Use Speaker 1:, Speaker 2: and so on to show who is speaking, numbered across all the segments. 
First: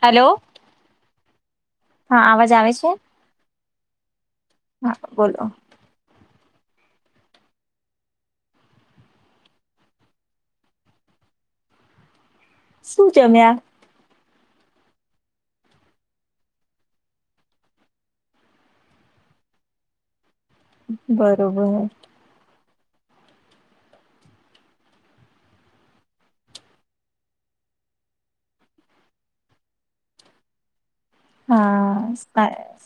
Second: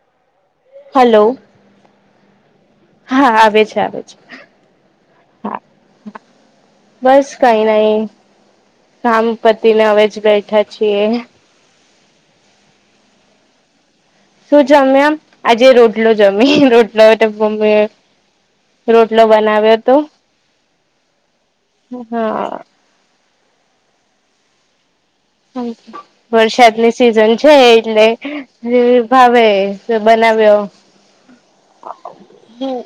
Speaker 1: Hello.
Speaker 2: Hello.
Speaker 1: હા અવાજ આવે છે?
Speaker 2: હા આવે છે આવે છે.
Speaker 1: હા બોલો.
Speaker 2: હા બસ કઈ નઈ, કામ પતિ ને હવે જ બેઠા છીએ.
Speaker 1: શું જમ્યા?
Speaker 2: શું જમ્યા આમ આજે રોટલો જમી રોટલો. રોટલો બનાવ્યો હતો.
Speaker 1: બરોબર.
Speaker 2: હા. વરસાદની સિઝન છે એટલે હ ભાવે બનાવ્યો.
Speaker 1: હા સ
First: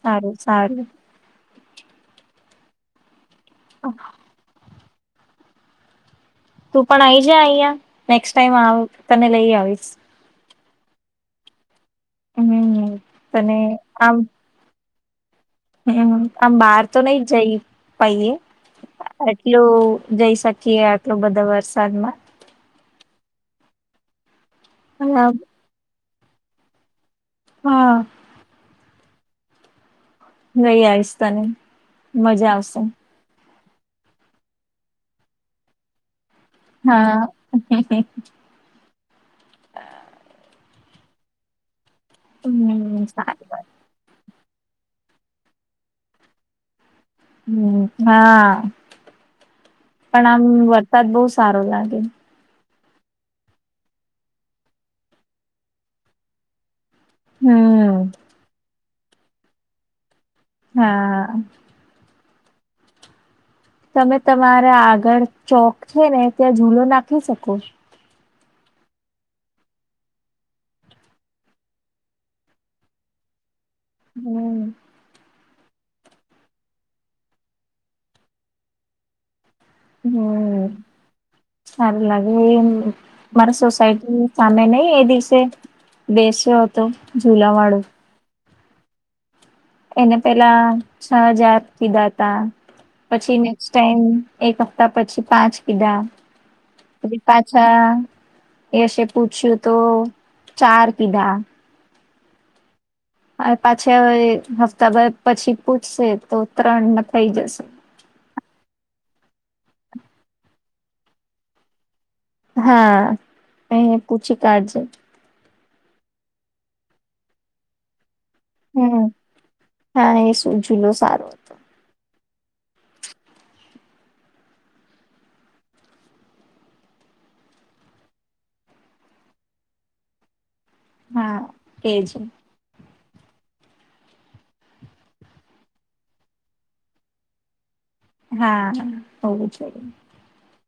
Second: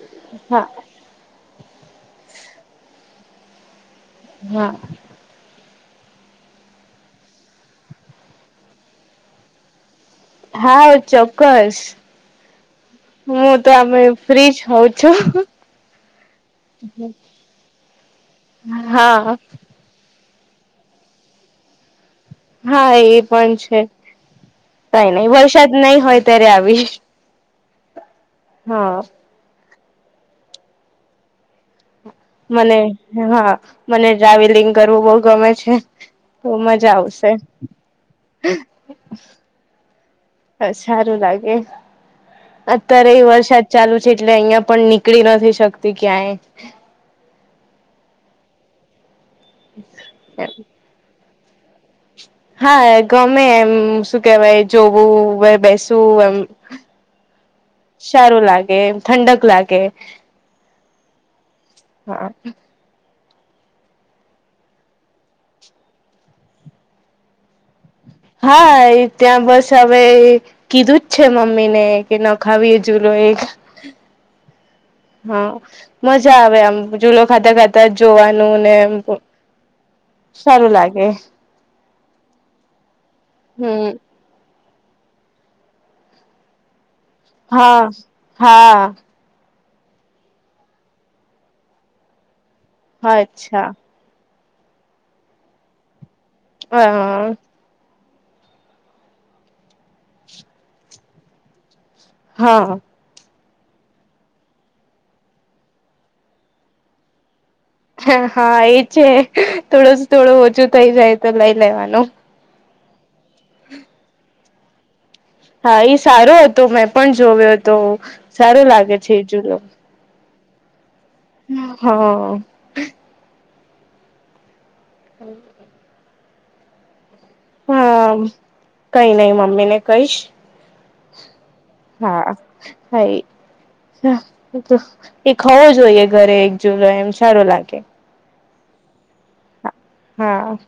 Speaker 1: સારું
Speaker 2: હા
Speaker 1: સારું. ઓ.
Speaker 2: હા.
Speaker 1: તું પણ આઈ જ અહીયા નેક્ ટાઈમ તને લઈ આવીશ.
Speaker 2: હા ચોક્કસ
Speaker 1: હમ
Speaker 2: હું
Speaker 1: તને
Speaker 2: તો અમે
Speaker 1: આમ
Speaker 2: ફ્રીજ હોઉ. [unintelligible]
Speaker 1: હમ આમ બાર તો ન જઈ પએ
Speaker 2: હા
Speaker 1: એટલું. જઈ શકીએ આટલો બધા વરસાદમાં.
Speaker 2: હા એ પણ છે, કઈ
Speaker 1: હા
Speaker 2: નહી વરસાદ નહી હોય ત્યારે આવી.
Speaker 1: હા,
Speaker 2: હા.
Speaker 1: નઈ આવીયસ્ તને. મજા
Speaker 2: મને
Speaker 1: આવશે
Speaker 2: હા મને ટ્રાવેલિંગ કરવું બહ ગમે છે. ખ મજા
Speaker 1: હા
Speaker 2: આવશે. સારું લાગે,
Speaker 1: હમ
Speaker 2: અત્યારે એ
Speaker 1: સારી
Speaker 2: વરસાદ
Speaker 1: વાત
Speaker 2: ચાલુ છે એટલે અહિયાં પણ નીકળી નથી શકતી ક્યાંય.
Speaker 1: હમ હા, પણ આમ વરસાદ બહુ સારો લાગે.
Speaker 2: હા ગમે એમ શું કેવાય જોવું બેસવું એમ.
Speaker 1: હમ
Speaker 2: સારું લાગે ઠંડક લાગે.
Speaker 1: હા.
Speaker 2: હા.
Speaker 1: તમે તમારા આગળ ચોક છે ને ત્યાં ઝૂલો નાખી શકો.
Speaker 2: હા ત્યાં બસ હવે કીધું જ છે મમ્મી ને કે ન ખાવીએ જુલો એક.
Speaker 1: હમ.
Speaker 2: હા. મજા આવે આમ ઝૂલો ખાતા ખાતા જ જોવાનું ને એમ.
Speaker 1: હમ, સારું લાગે એ મારા
Speaker 2: હમ
Speaker 1: સોસાયટી સામે નહ એ દિવસે, બેસ્યો હતો જુલા વાળો.
Speaker 2: હા હા.
Speaker 1: એને પેલા છ હજાર કીધા હતા પછી નેક્સ્ટ
Speaker 2: અચ્છા
Speaker 1: ટાઈમ. એક હપ્તા પછી પાંચ કીધા,
Speaker 2: અ
Speaker 1: પછી પાંચ અચ્છા એશે પૂછ્યું તો ચાર કીધા.
Speaker 2: હા.
Speaker 1: હ પાછા હ હપ્તાભર પછી પૂછશે તો ત્રણમાં થઈ જશે.
Speaker 2: હ હા એ છે થોડો થોડું ઓછું થઈ જાય તો લઈ લેવાનું.
Speaker 1: હા અ પૂછી કાઢજે.
Speaker 2: હા એ સારો હતો મેં પણ જોવ્યો હતો સારું લાગે
Speaker 1: હમ
Speaker 2: છે એ જોુલો-'
Speaker 1: હા એ શું જુલો સારો હતો
Speaker 2: હા. [inaudible] હા કઈ નહી મમ્મી ને કહીશ.
Speaker 1: હા. એજ
Speaker 2: હા હૈ એ ખવો જોઈએ ઘરે એકજૂલો એમ સારું લાગે.
Speaker 1: હા હોવું જોઈ
Speaker 2: હા